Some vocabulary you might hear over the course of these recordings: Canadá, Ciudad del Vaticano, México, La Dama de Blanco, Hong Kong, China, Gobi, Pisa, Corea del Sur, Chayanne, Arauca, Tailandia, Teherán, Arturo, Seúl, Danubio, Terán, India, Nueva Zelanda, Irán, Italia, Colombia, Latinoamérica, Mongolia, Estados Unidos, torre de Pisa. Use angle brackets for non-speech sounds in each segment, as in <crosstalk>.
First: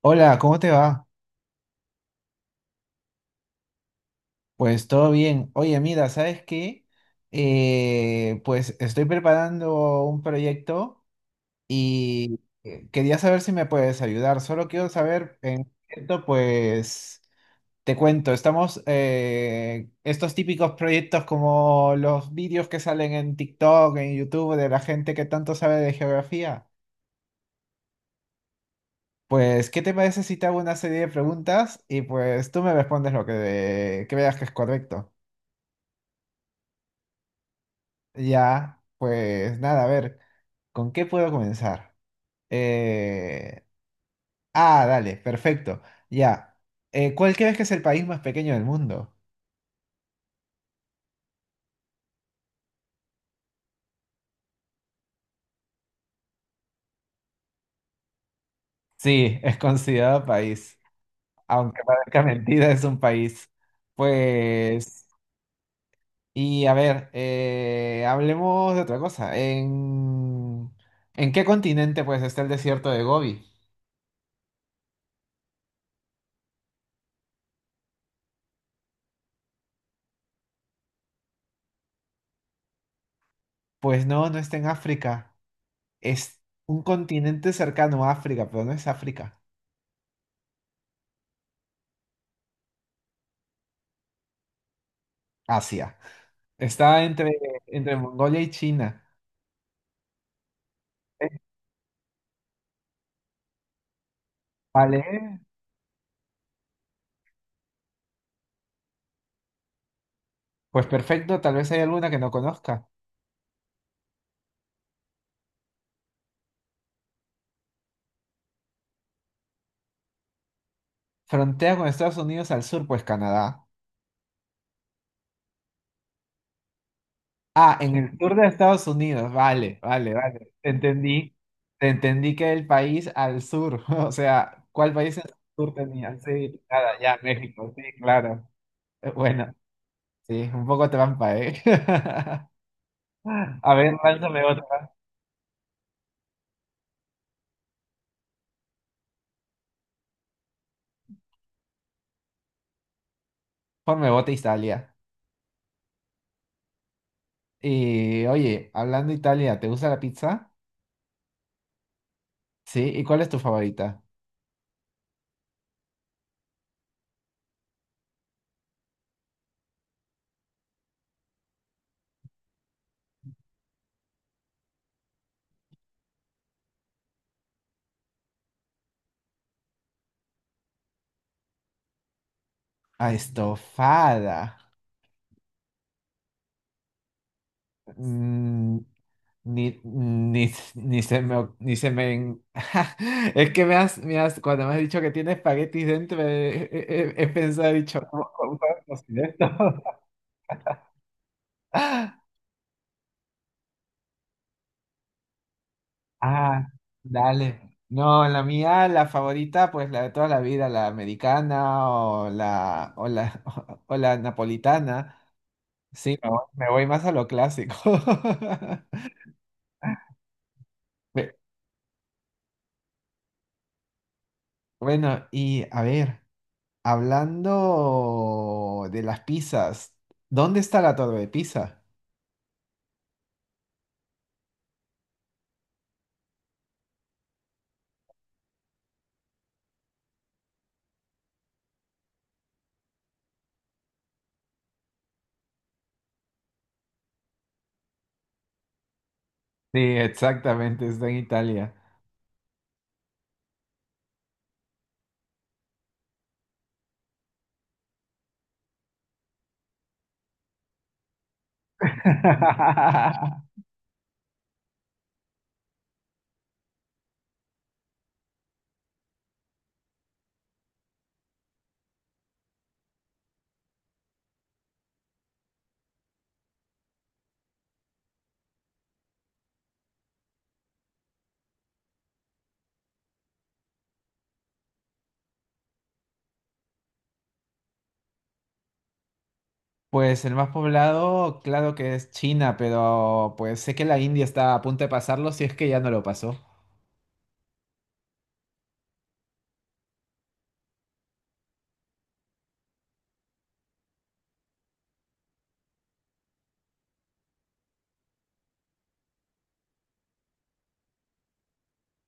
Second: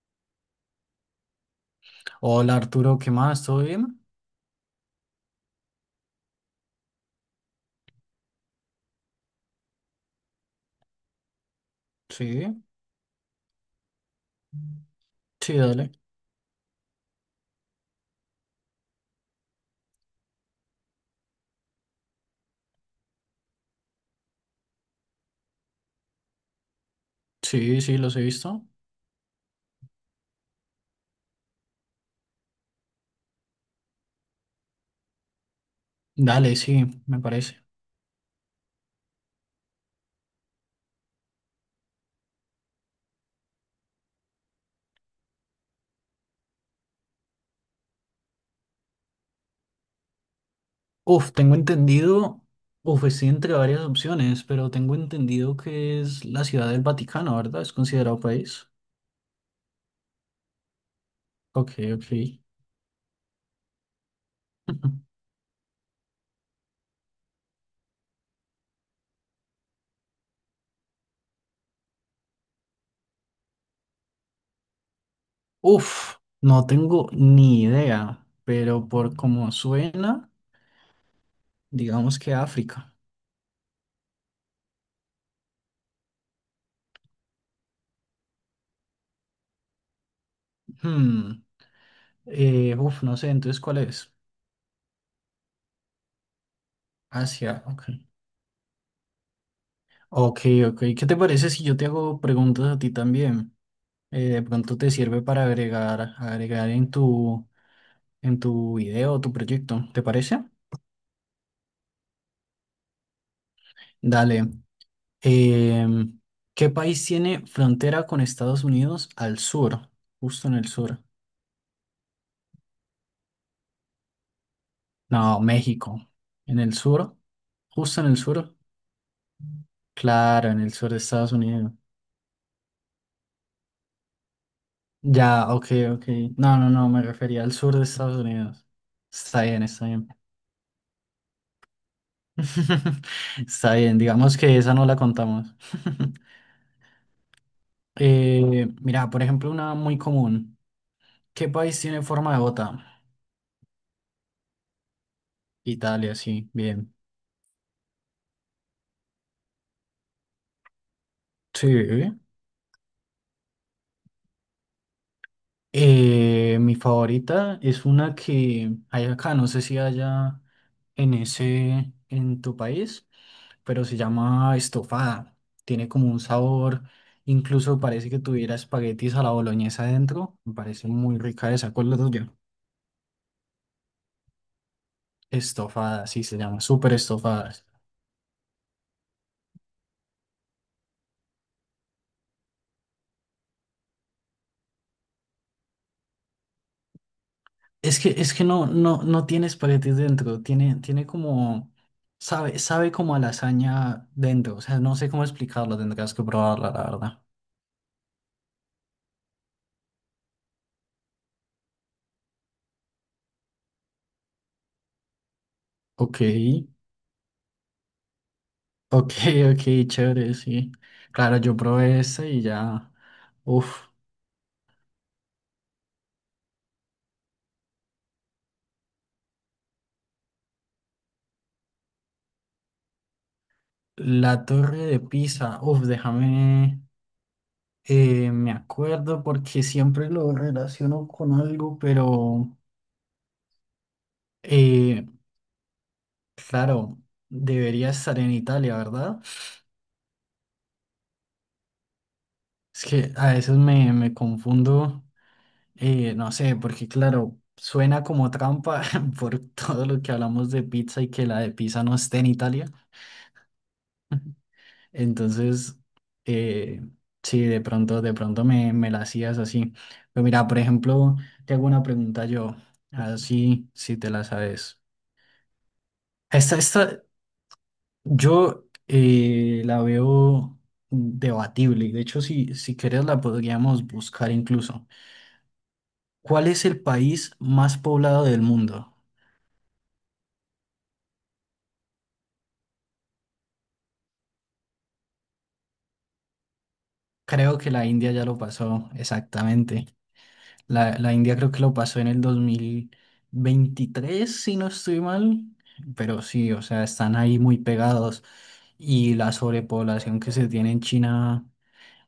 Hola, ¿cómo te va? Hola Arturo, ¿qué más? ¿Todo bien? Pues todo bien. Oye, mira, ¿sabes qué? Pues estoy preparando un proyecto y Sí, quería saber si me puedes ayudar. Solo quiero saber, sí, en dale. esto, pues te cuento, estamos, estos típicos proyectos como los vídeos que salen en TikTok, en YouTube, de la gente que tanto sabe de geografía. Sí, sí, los he visto. Pues, ¿qué te parece si te hago una serie de preguntas y pues tú me respondes lo que veas que es correcto? Dale, sí, me parece. Ya, pues nada, a ver, ¿con qué puedo comenzar? Eh, Ah, dale, perfecto. Ya. ¿Cuál crees que es el país más pequeño del mundo? Uf, tengo entendido, uf, estoy entre varias opciones, pero tengo entendido que es la Ciudad del Vaticano, ¿verdad? Es considerado país. Sí, es considerado país, Ok, aunque ok. parezca <laughs> mentira, es un país. Pues, <laughs> y a ver, hablemos de otra cosa. ¿En qué continente pues está el desierto de Gobi? Uf, no tengo ni idea, pero por cómo suena, digamos que África. Pues no, no está en África. Es un continente cercano a África, pero no es África. Hmm, uf, no sé, entonces, ¿cuál es? Asia. Está entre, Asia, ok. entre Mongolia y China. Ok, ok. ¿Qué te Eh, parece si yo te hago preguntas a ti también? De pronto te Vale, sirve para agregar en tu video o tu proyecto, ¿te parece? pues perfecto, tal vez hay alguna que no conozca. Dale. Em, ¿Qué país tiene frontera con Estados Unidos al sur? Justo en el sur. Frontea con Estados Unidos al sur, pues Canadá. No, México. ¿En el sur? Ah, en ¿Justo en el el sur de sur? Estados Unidos, vale, vale, Claro, vale. en Te el sur de Estados entendí, Unidos. te entendí que el país al sur, <laughs> o sea, ¿cuál país en el Ya, ok, sur ok. tenía? No, Sí, no, no, nada, me ya, refería al México, sur sí, de Estados claro. Unidos. Está Bueno, bien, está bien. sí, un poco trampa, ¿eh? <laughs> <laughs> A Está ver, bien, digamos lánzame que esa otra. no la contamos. <laughs> Mira, por ejemplo, una muy común. ¿Qué país tiene forma de bota? Ponme bota Italia. Italia, sí, bien. Y oye, hablando de Italia, ¿te gusta la pizza? Sí. Sí, ¿y cuál es tu favorita? Mi favorita es una que hay acá, no sé si haya en tu país, pero se llama estofada. Tiene como un sabor, incluso parece que tuviera espaguetis a la boloñesa adentro. Me parece muy rica esa. ¿Cuál es la tuya? Ah, estofada. Estofadas, sí se llama, súper estofadas. Mm, ni se me, ni se me. <laughs> Es que cuando me has dicho que tiene espaguetis dentro, he pensado, he Es dicho, que, ¿cómo, es que cómo no, no, no cocinar esto? tiene espaguetis dentro, tiene como, <laughs> sabe como a lasaña dentro, o sea, no sé cómo explicarlo, tendrás que Ah, probarla, la verdad. dale. No, la mía, la favorita, pues la de toda la vida, la americana o la, <laughs> o la napolitana. Sí, Ok, me voy me <laughs> voy más a lo clásico. ok, <laughs> ok, chévere, sí. Claro, yo probé esta y ya, uf, Bueno, y a ver, hablando de las pizzas, ¿dónde está la torre de Pisa? la torre de Pisa, uf, déjame, me acuerdo porque siempre lo relaciono con algo, pero... Eh, Claro, debería estar en Italia, ¿verdad? Sí, exactamente, está en Italia. Es que a veces me confundo, no sé, porque claro, suena como trampa <laughs> por todo lo que hablamos de pizza y que la de pizza no esté en Italia. <laughs> Entonces, eh, sí, de pronto me la hacías así. Pero mira, por ejemplo, te hago una pregunta yo, así si te la sabes. Esta, esta, Yo la veo debatible y de hecho si quieres la podríamos buscar incluso. ¿Cuál es el país más poblado del mundo? Pues el más poblado, claro que es China, pero pues sé que la India está a punto de pasarlo si es que ya no lo pasó. Creo que la India ya lo pasó, exactamente. La India creo que lo pasó en el 2023 si no estoy mal, pero sí, o sea, están ahí muy pegados y la sobrepoblación que se tiene en China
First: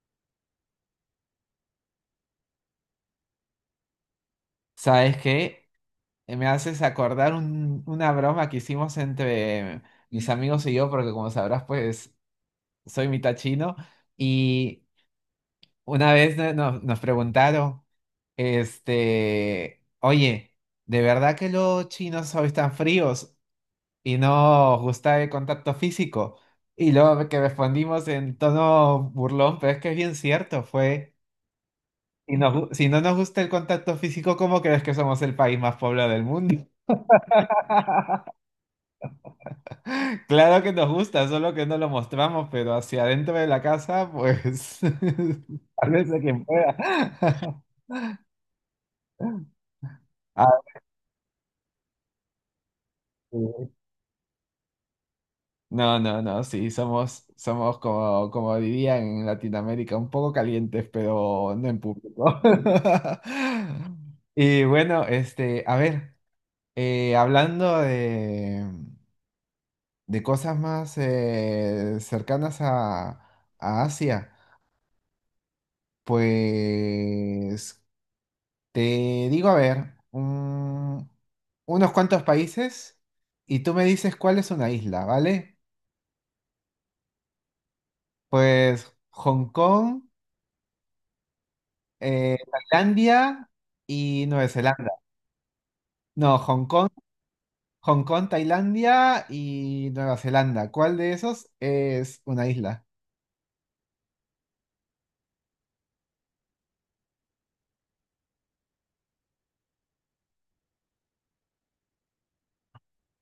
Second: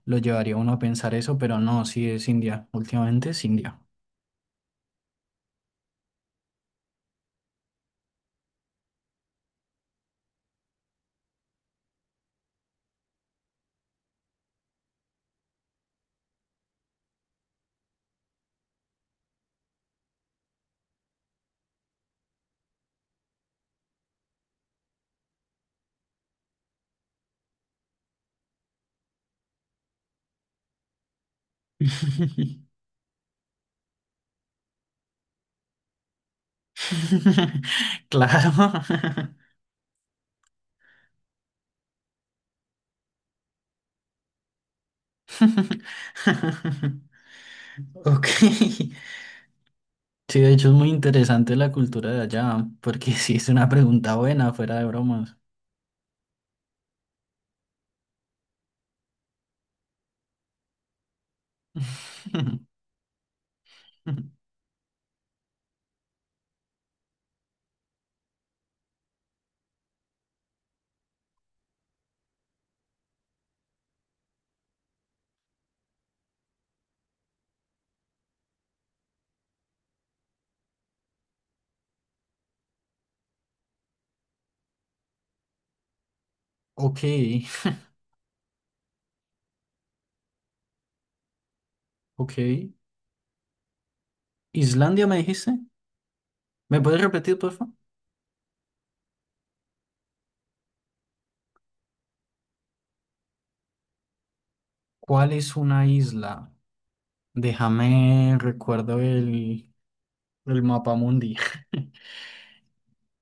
lo llevaría a uno a pensar eso, pero no, sí es India, últimamente es India. ¿Sabes qué? Me haces acordar una broma que hicimos entre mis amigos y yo, porque como sabrás, pues soy mitad chino, y una vez nos preguntaron, este, oye, ¿de verdad que los chinos hoy están fríos y no os gusta el contacto físico? Y luego que respondimos en tono burlón, pero es que es bien cierto, fue, <laughs> si no nos gusta el contacto físico, ¿cómo crees que somos el país más poblado del mundo? <laughs> Claro. <laughs> Claro que nos gusta, solo que no lo mostramos, pero hacia adentro de la casa, pues, <laughs> tal vez a quien pueda. <laughs> <laughs> Ok. Sí, de Ah, hecho es muy interesante la cultura de allá, porque sí es una sí. pregunta buena, fuera de bromas. No, no, no, sí, somos como dirían en Latinoamérica, un poco calientes, pero no en público. <laughs> <laughs> Y bueno, este, a ver, hablando de cosas más cercanas a Asia, pues te digo, a ver, unos cuantos países y tú me dices cuál es una isla, ¿vale? Ok, Pues Hong Kong. eh, ok. Tailandia y Nueva Zelanda. ¿Islandia me dijiste? No, ¿Me puedes repetir, por favor? Hong Kong, Tailandia y Nueva Zelanda. ¿Cuál de esos es una isla? ¿Cuál es una isla? Déjame recuerdo el mapa mundi. <laughs>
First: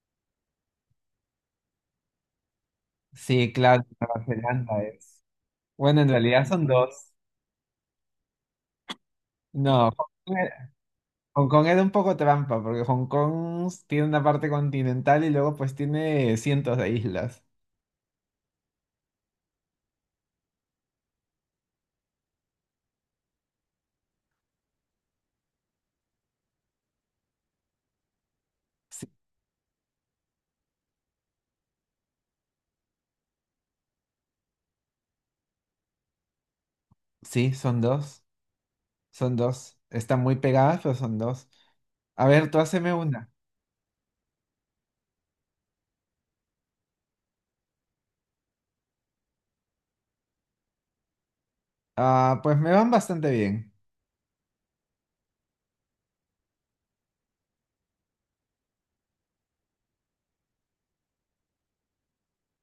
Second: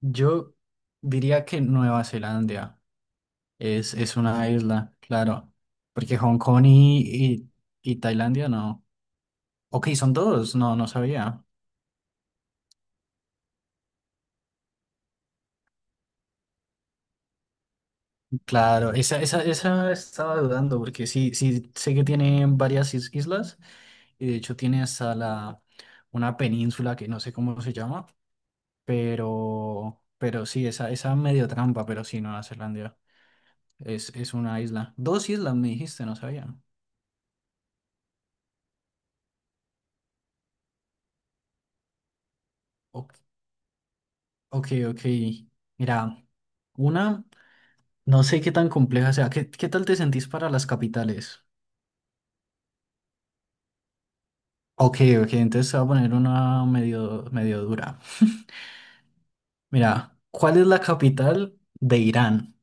Yo diría que Nueva Zelanda. Sí, claro, Es Nueva una Zelanda isla, es. claro. Bueno, en Porque Hong realidad Kong son dos. Y- y Tailandia no. Ok, No, son dos, no, no sabía. Hong Kong era un poco trampa, porque Hong Kong tiene una parte continental y luego pues tiene cientos de islas. Claro, esa estaba dudando, porque sí, sí sé que tiene varias islas, y de hecho tiene hasta la una península que no sé cómo se llama, Sí, pero sí, esa medio trampa, pero sí, Nueva Zelanda es una isla. Dos islas me dijiste, no sabía. sí, son dos, son dos. Están muy pegadas, pero son dos. A ver, tú haceme Ok, una. ok. ok. Mira. Una. No sé qué tan compleja sea. ¿Qué tal te sentís para las capitales? Ah, pues me van bastante bien. Ok, ok, entonces te voy a poner una medio, medio dura. <laughs> Mira, ¿cuál es la capital de Irán?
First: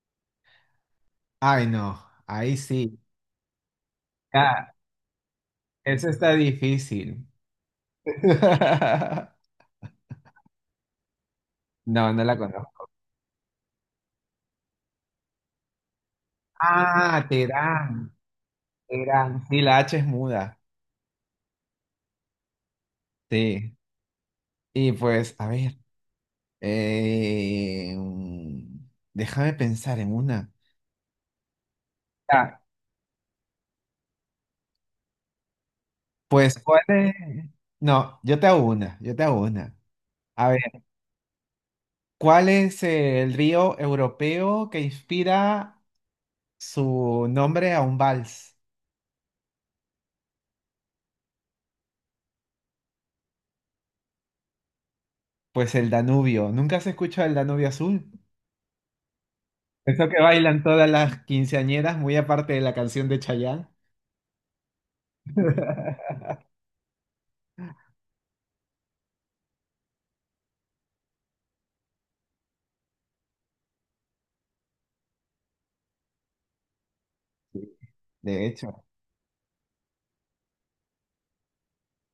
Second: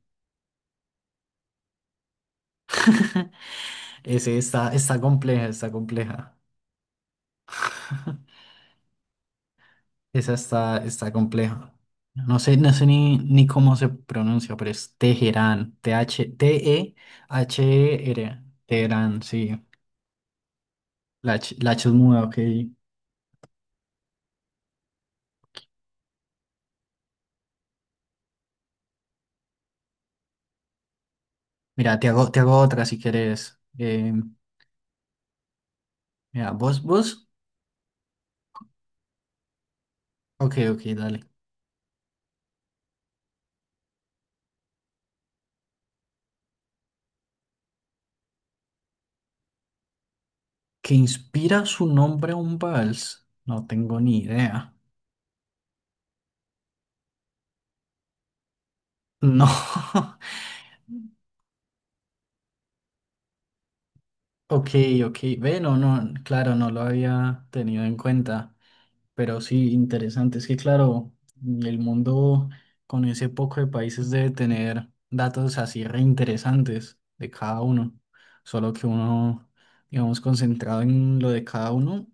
Ay, no, ahí sí. <laughs> Ese Ah, está compleja, está eso está compleja. difícil. <laughs> <laughs> Esa está compleja. No, no la No sé conozco. ni cómo se pronuncia, pero es Teherán. T-H, Ah, Terán, T-E-H-R. E Teherán, Terán. sí. Sí, la H es muda. La H es muda, ok. Sí. Y pues, a ver, déjame pensar en una. Mira, te hago Ah, otra si quieres. Mira, pues, vos, ¿cuál es? vos. No, yo te hago una, yo te hago una. A Ok, ver, ok, dale. ¿cuál es el río europeo que inspira su nombre a un vals? ¿Que inspira su nombre a un vals? No tengo ni idea. Pues el Danubio. ¿Nunca se escucha el Danubio Azul? No. Eso <laughs> que bailan todas las quinceañeras, muy aparte de la canción de Chayanne. Ok, ok. Ve, no, no, <laughs> claro, no lo había tenido en cuenta. Pero sí, interesante. Es que, claro, el mundo con ese poco de países debe tener datos así reinteresantes de cada Sí, uno. de Solo hecho, que uno, digamos, concentrado en lo de cada uno,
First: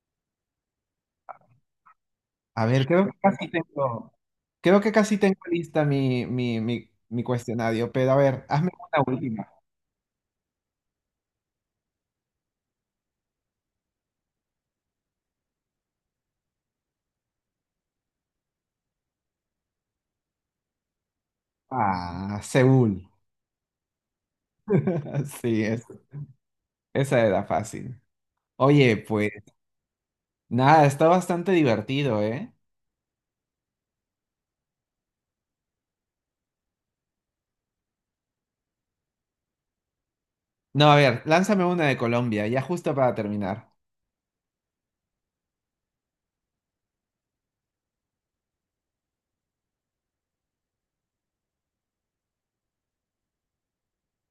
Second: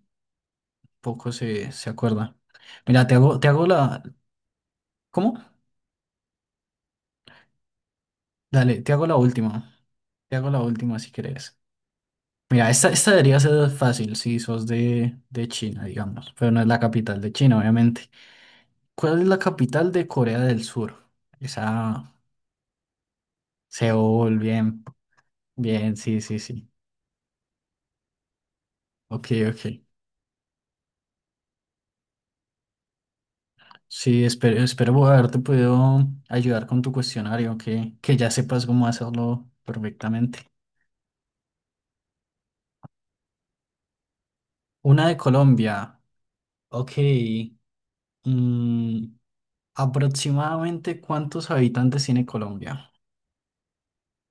poco se acuerda. a ver, Mira, te hago, te hago la... creo que casi ¿Cómo? tengo lista mi cuestionario, pero a ver, hazme Dale, te una hago la última. última. Te hago la última si quieres Mira, esta debería ser fácil si sos de China, digamos. Pero no es la capital de China, obviamente. ¿Cuál es la capital de Corea del Sur? Esa, Ah, Seúl. Seúl, bien, <laughs> Sí, es, bien, sí, sí, sí. esa era fácil. Oye, Ok, pues ok. nada, está bastante divertido, ¿eh? Sí, espero haberte podido ayudar con tu cuestionario, que ya sepas cómo hacerlo perfectamente. No, a ver, lánzame una de Colombia, ya justo para terminar. Una de Colombia. Ok. mm, Aproximadamente, ¿cuántos habitantes tiene Colombia?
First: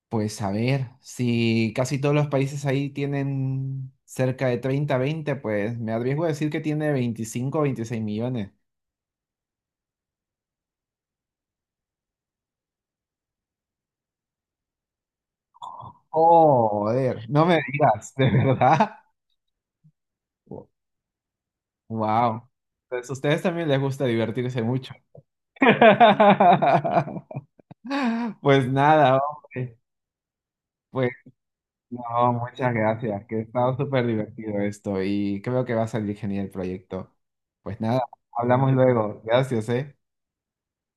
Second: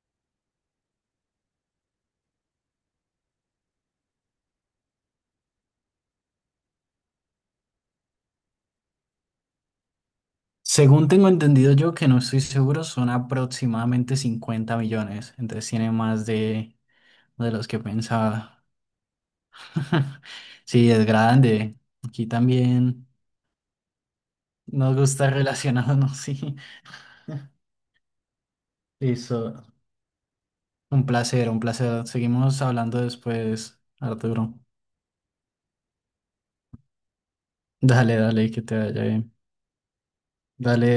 Pues a ver, si casi todos los países ahí tienen cerca de 30 20, pues me arriesgo a decir que tiene 25 o 26 millones. Según tengo entendido yo, que no estoy seguro, son aproximadamente 50 millones. Entonces tiene más de, Joder, no de me los que digas, <laughs> ¿de pensaba. verdad? <laughs> Sí, es grande. Aquí Wow. también Pues a ustedes también les gusta divertirse mucho. nos gusta relacionarnos, sí. <laughs> <laughs> Pues nada, Listo. hombre. Un Pues placer, un placer. no, Seguimos muchas hablando gracias, que ha estado después, súper Arturo. divertido esto y creo que va a salir genial el proyecto. Pues nada, Dale, dale, que hablamos te vaya luego. bien. Gracias, ¿eh? Dale.